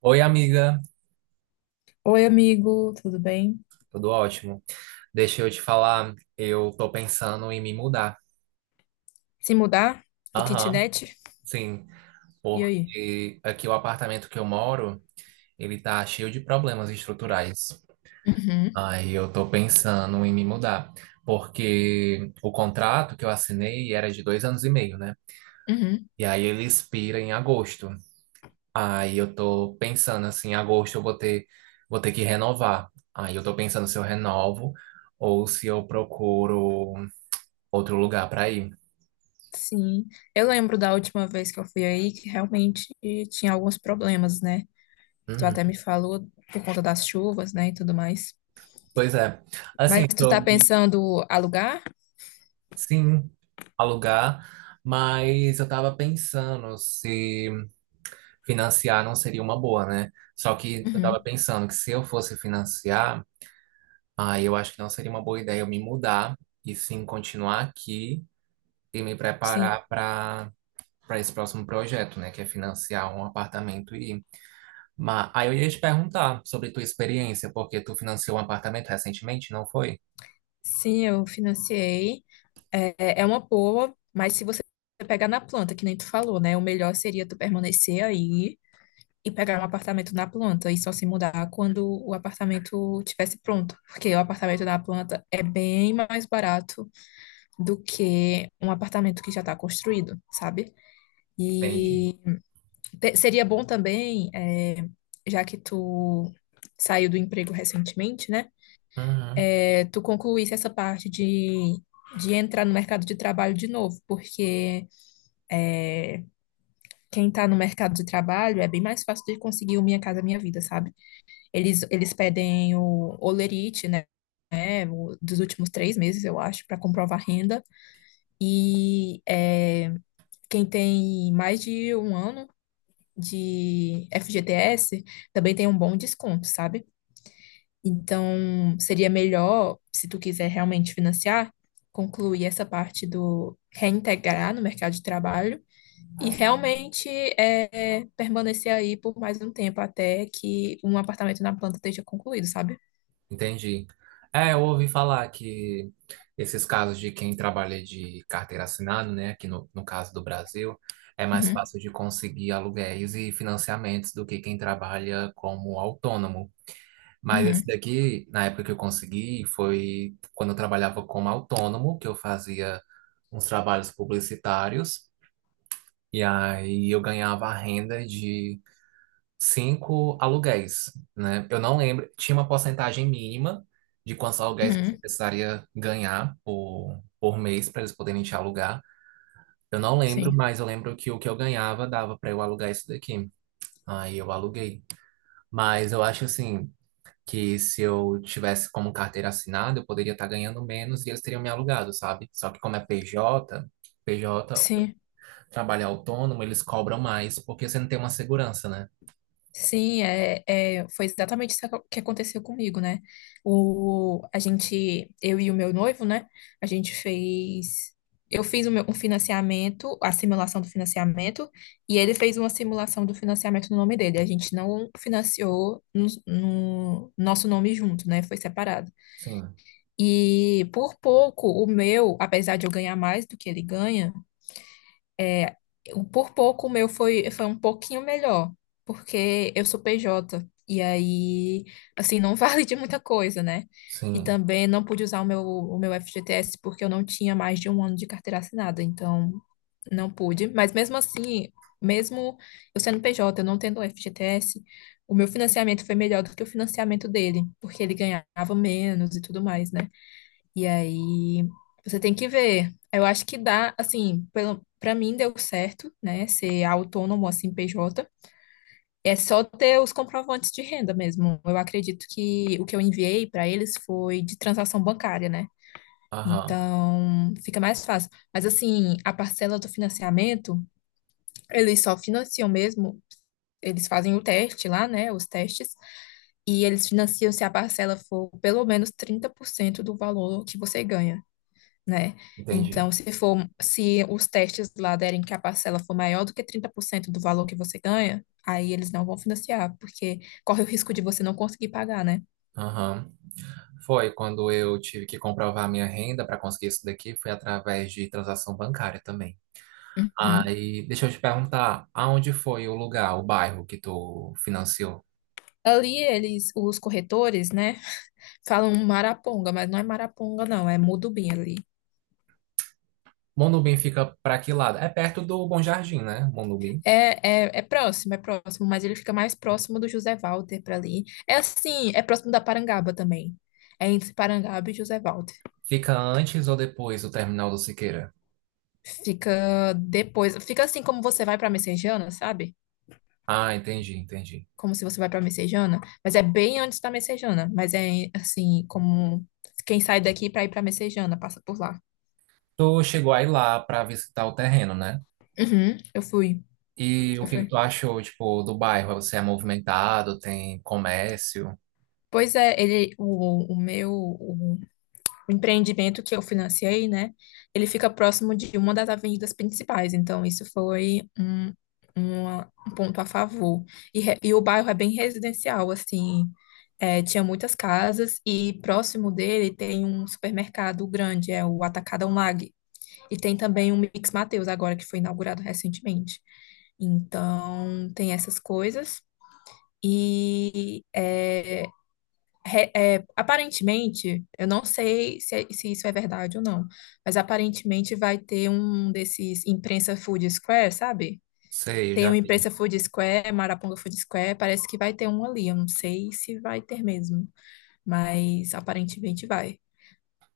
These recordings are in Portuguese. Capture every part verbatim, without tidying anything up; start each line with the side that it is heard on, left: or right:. right: Oi, amiga,
left: Oi, amigo, tudo bem?
right: tudo ótimo. Deixa eu te falar, eu tô pensando em me mudar.
left: Se mudar do
right: Aham,
left: kitnet?
right: sim,
left: E aí?
right: porque aqui o apartamento que eu moro, ele tá cheio de problemas estruturais.
left: Uhum,
right: Aí eu tô pensando em me mudar, porque o contrato que eu assinei era de dois anos e meio, né?
left: uhum.
right: E aí ele expira em agosto. Aí eu tô pensando assim, em agosto eu vou ter, vou ter que renovar. Aí eu tô pensando se eu renovo ou se eu procuro outro lugar para ir.
left: Sim, eu lembro da última vez que eu fui aí que realmente tinha alguns problemas, né? Que tu
right: Uhum.
left: até me falou por conta das chuvas, né, e tudo mais.
right: Pois é. Assim,
left: Mas tu tá
right: sobre,
left: pensando alugar?
right: sim, alugar, mas eu tava pensando se financiar não seria uma boa, né? Só que eu tava
left: Uhum,
right: pensando que se eu fosse financiar, aí eu acho que não seria uma boa ideia eu me mudar e sim continuar aqui e me
left: sim.
right: preparar para para esse próximo projeto, né, que é financiar um apartamento e mas aí eu ia te perguntar sobre tua experiência, porque tu financiou um apartamento recentemente, não foi?
left: Sim, eu financiei. É, é uma boa, mas se você pegar na planta, que nem tu falou, né? O melhor seria tu permanecer aí e pegar um apartamento na planta e só se mudar quando o apartamento tivesse pronto, porque o apartamento na planta é bem mais barato do que um apartamento que já está construído, sabe? E
right: Entendi.
left: te- seria bom também, é, já que tu saiu do emprego recentemente, né?
right: Uhum.
left: É, tu concluísse essa parte de, de entrar no mercado de trabalho de novo, porque é, quem está no mercado de trabalho é bem mais fácil de conseguir o Minha Casa Minha Vida, sabe? Eles, eles pedem o olerite, né? Né, o- dos últimos três meses, eu acho, para comprovar renda. E é, quem tem mais de um ano de F G T S também tem um bom desconto, sabe? Então, seria melhor, se tu quiser realmente financiar, concluir essa parte do reintegrar no mercado de trabalho e realmente é, permanecer aí por mais um tempo até que um apartamento na planta esteja concluído, sabe?
right: Entendi. É, eu ouvi falar que esses casos de quem trabalha de carteira assinada, né, aqui no, no caso do Brasil, é mais
left: Uhum,
right: fácil de conseguir aluguéis e financiamentos do que quem trabalha como autônomo. Mas esse
left: uhum,
right: daqui, na época que eu consegui, foi quando eu trabalhava como autônomo, que eu fazia uns trabalhos publicitários, e aí eu ganhava a renda de cinco aluguéis, né? Eu não lembro, tinha uma porcentagem mínima de quantos aluguéis você
left: uhum,
right: precisaria ganhar por, por mês para eles poderem te alugar. Eu não lembro,
left: sim,
right: mas eu lembro que o que eu ganhava dava para eu alugar isso daqui. Aí eu aluguei. Mas eu acho assim que se eu tivesse como carteira assinada, eu poderia estar ganhando menos e eles teriam me alugado, sabe? Só que como é P J, PJ,
left: sim,
right: trabalho autônomo, eles cobram mais porque você não tem uma segurança, né?
left: sim, é, é, foi exatamente isso que aconteceu comigo, né? O, a gente, eu e o meu noivo, né? A gente fez, eu fiz o meu, um financiamento, a simulação do financiamento, e ele fez uma simulação do financiamento no nome dele. A gente não financiou no, no nosso nome junto, né? Foi separado.
right: Sim,
left: E por pouco, o meu, apesar de eu ganhar mais do que ele ganha, eu- por pouco o meu foi, foi um pouquinho melhor, porque eu sou P J, e aí, assim, não vale de muita coisa, né? E
right: sim.
left: também não pude usar o meu, o meu F G T S porque eu não tinha mais de um ano de carteira assinada, então não pude. Mas mesmo assim, mesmo eu sendo P J, eu não tendo o F G T S, o meu financiamento foi melhor do que o financiamento dele, porque ele ganhava menos e tudo mais, né? E aí você tem que ver. Eu acho que dá, assim, pelo, para mim deu certo, né? Ser autônomo assim, P J. É só ter os comprovantes de renda mesmo. Eu acredito que o que eu enviei para eles foi de transação bancária, né?
right: Aham.
left: Então, fica mais fácil. Mas assim, a parcela do financiamento, eles só financiam mesmo, eles fazem o teste lá, né, os testes, e eles financiam se a parcela for pelo menos trinta por cento do valor que você ganha, né?
right: Entendi.
left: Então, se for, se os testes lá derem que a parcela for maior do que trinta por cento do valor que você ganha, aí eles não vão financiar, porque corre o risco de você não conseguir pagar, né?
right: Aham. Foi quando eu tive que comprovar minha renda para conseguir isso daqui, foi através de transação bancária também.
left: Uhum.
right: Aí, deixa eu te perguntar, aonde foi o lugar, o bairro que tu financiou?
left: Ali eles, os corretores, né, falam Maraponga, mas não é Maraponga, não, é Mudubim ali.
right: Monubim fica para que lado? É perto do Bom Jardim, né? Monubim.
left: É, é, é próximo, é próximo, mas ele fica mais próximo do José Walter para ali. É assim, é próximo da Parangaba também. É entre Parangaba e José Walter.
right: Fica antes ou depois do terminal do Siqueira?
left: Fica depois, fica assim como você vai para Messejana, sabe?
right: Ah, entendi, entendi.
left: Como se você vai pra Messejana, mas é bem antes da Messejana, mas é assim, como quem sai daqui pra ir pra Messejana, passa por lá.
right: Tu chegou aí lá para visitar o terreno, né?
left: Uhum, eu fui,
right: E
left: eu
right: o que que
left: fui.
right: tu achou, tipo, do bairro? Você é movimentado, tem comércio?
left: Pois é, ele, o, o meu, o empreendimento que eu financiei, né? Ele fica próximo de uma das avenidas principais, então isso foi um, uma- um ponto a favor. E, re- e o bairro é bem residencial, assim, é, tinha muitas casas e próximo dele tem um supermercado grande, é o Atacadão Lag, e tem também o Mix Mateus agora, que foi inaugurado recentemente. Então, tem essas coisas. E é, re- é, aparentemente, eu não sei se, é, se isso é verdade ou não, mas aparentemente vai ter um desses imprensa Food Square, sabe?
right: Sei, eu
left: Tem
right: já
left: o
right: vi.
left: imprensa Food Square, Maraponga Food Square, parece que vai ter um ali. Eu não sei se vai ter mesmo, mas aparentemente vai.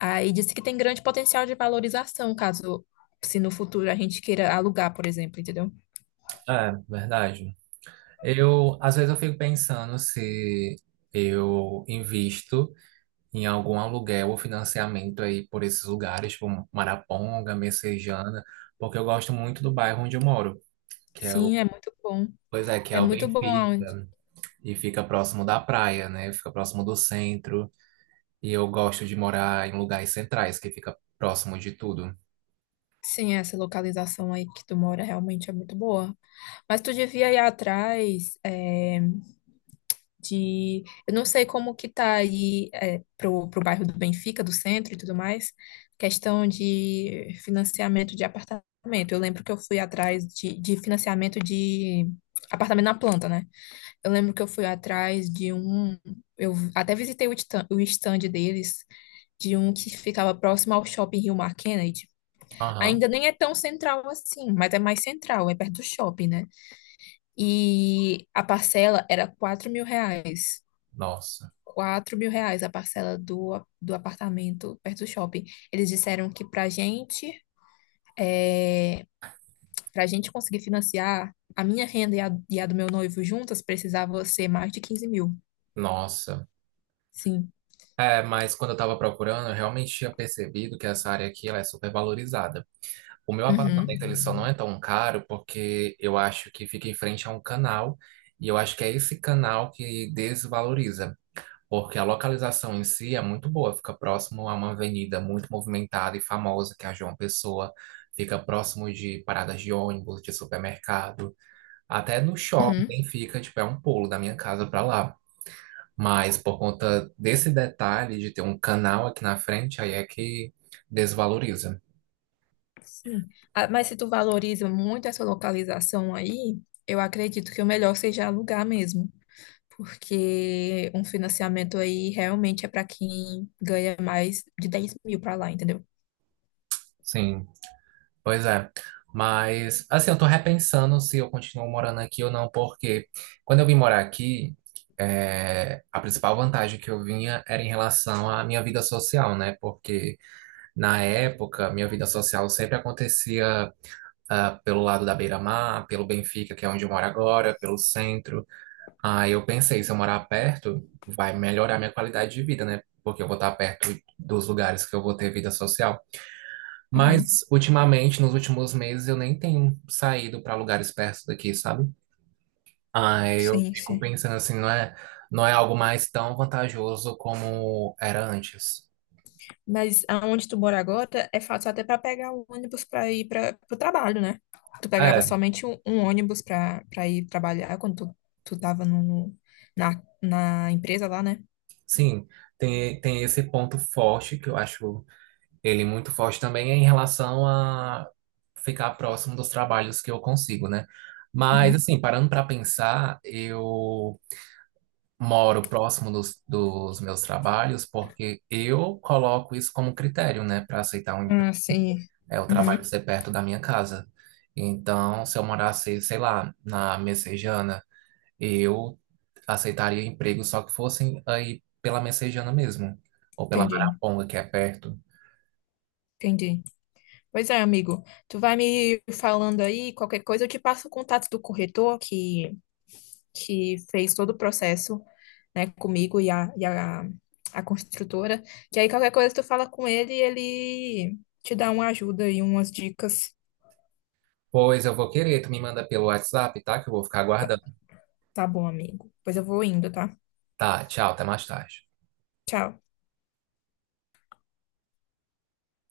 left: Aí disse que tem grande potencial de valorização, caso se no futuro a gente queira alugar, por exemplo, entendeu?
right: É, verdade. Eu, às vezes eu fico pensando se eu invisto em algum aluguel ou financiamento aí por esses lugares, tipo Maraponga, Messejana, porque eu gosto muito do bairro onde eu moro, que é o,
left: Sim, é muito bom.
right: pois é, que é
left: É
right: o
left: muito bom aonde.
right: Benfica, e fica próximo da praia, né? Fica próximo do centro, e eu gosto de morar em lugares centrais, que fica próximo de tudo.
left: Sim, essa localização aí que tu mora realmente é muito boa. Mas tu devia ir atrás é, de. Eu não sei como que tá aí é, pro, pro bairro do Benfica, do centro e tudo mais, questão de financiamento de apartamento. Eu lembro que eu fui atrás de, de financiamento de apartamento na planta, né? Eu lembro que eu fui atrás de um. Eu até visitei o stand, o stand deles, de um que ficava próximo ao shopping Rio Mar Kennedy.
right: Aham.
left: Ainda nem é tão central assim, mas é mais central, é perto do shopping, né? E a parcela era quatro mil reais.
right: Nossa,
left: Quatro mil reais a parcela do, do apartamento perto do shopping. Eles disseram que pra gente, pra gente conseguir financiar, a minha renda e a, e a do meu noivo juntas precisava ser mais de quinze mil.
right: nossa.
left: Sim.
right: É, mas quando eu estava procurando, eu realmente tinha percebido que essa área aqui ela é super valorizada. O meu
left: Uhum.
right: apartamento ele só não é tão caro porque eu acho que fica em frente a um canal e eu acho que é esse canal que desvaloriza, porque a localização em si é muito boa, fica próximo a uma avenida muito movimentada e famosa, que é a João Pessoa, fica próximo de paradas de ônibus, de supermercado, até no
left: Uhum.
right: shopping fica, tipo, é um pulo da minha casa para lá. Mas por conta desse detalhe de ter um canal aqui na frente, aí é que desvaloriza.
left: Sim. Ah, mas se tu valoriza muito essa localização aí, eu acredito que o melhor seja alugar mesmo, porque um financiamento aí realmente é para quem ganha mais de dez mil para lá, entendeu?
right: Sim, pois é. Mas, assim, eu tô repensando se eu continuo morando aqui ou não, porque quando eu vim morar aqui, é, a principal vantagem que eu vinha era em relação à minha vida social, né? Porque na época, minha vida social sempre acontecia, ah, pelo lado da Beira-Mar, pelo Benfica, que é onde eu moro agora, pelo centro. Aí eu pensei, se eu morar perto, vai melhorar minha qualidade de vida, né? Porque eu vou estar perto dos lugares que eu vou ter vida social.
left: Uhum.
right: Mas ultimamente, nos últimos meses, eu nem tenho saído para lugares perto daqui, sabe? Aí eu
left: Sim,
right: fico
left: sim.
right: pensando assim, não é, não é algo mais tão vantajoso como era antes.
left: Mas aonde tu mora agora é fácil até para pegar o ônibus para ir para o trabalho, né? Tu pegava
right: É,
left: somente um, um ônibus para para ir trabalhar quando tu, tu tava no, na, na empresa lá, né?
right: sim, tem, tem esse ponto forte que eu acho ele muito forte também é em relação a ficar próximo dos trabalhos que eu consigo, né? Mas,
left: Uhum.
right: assim, parando para pensar, eu moro próximo dos, dos meus trabalhos porque eu coloco isso como critério, né, para aceitar um, empre-
left: Ah, sim.
right: é, o trabalho
left: Uhum.
right: ser perto da minha casa. Então, se eu morasse, sei lá, na Messejana, eu aceitaria emprego só que fossem aí pela Messejana mesmo, ou pela
left: Entendi,
right: Maraponga, que é perto.
left: entendi. Pois é, amigo. Tu vai me falando aí, qualquer coisa, eu te passo o contato do corretor que que fez todo o processo, né, comigo e a, e a, a construtora, que aí qualquer coisa tu fala com ele e ele te dá uma ajuda e umas dicas.
right: Pois eu vou querer, tu me manda pelo WhatsApp, tá? Que eu vou ficar aguardando.
left: Tá bom, amigo. Pois eu vou indo, tá?
right: Tá, tchau, até mais tarde.
left: Tchau.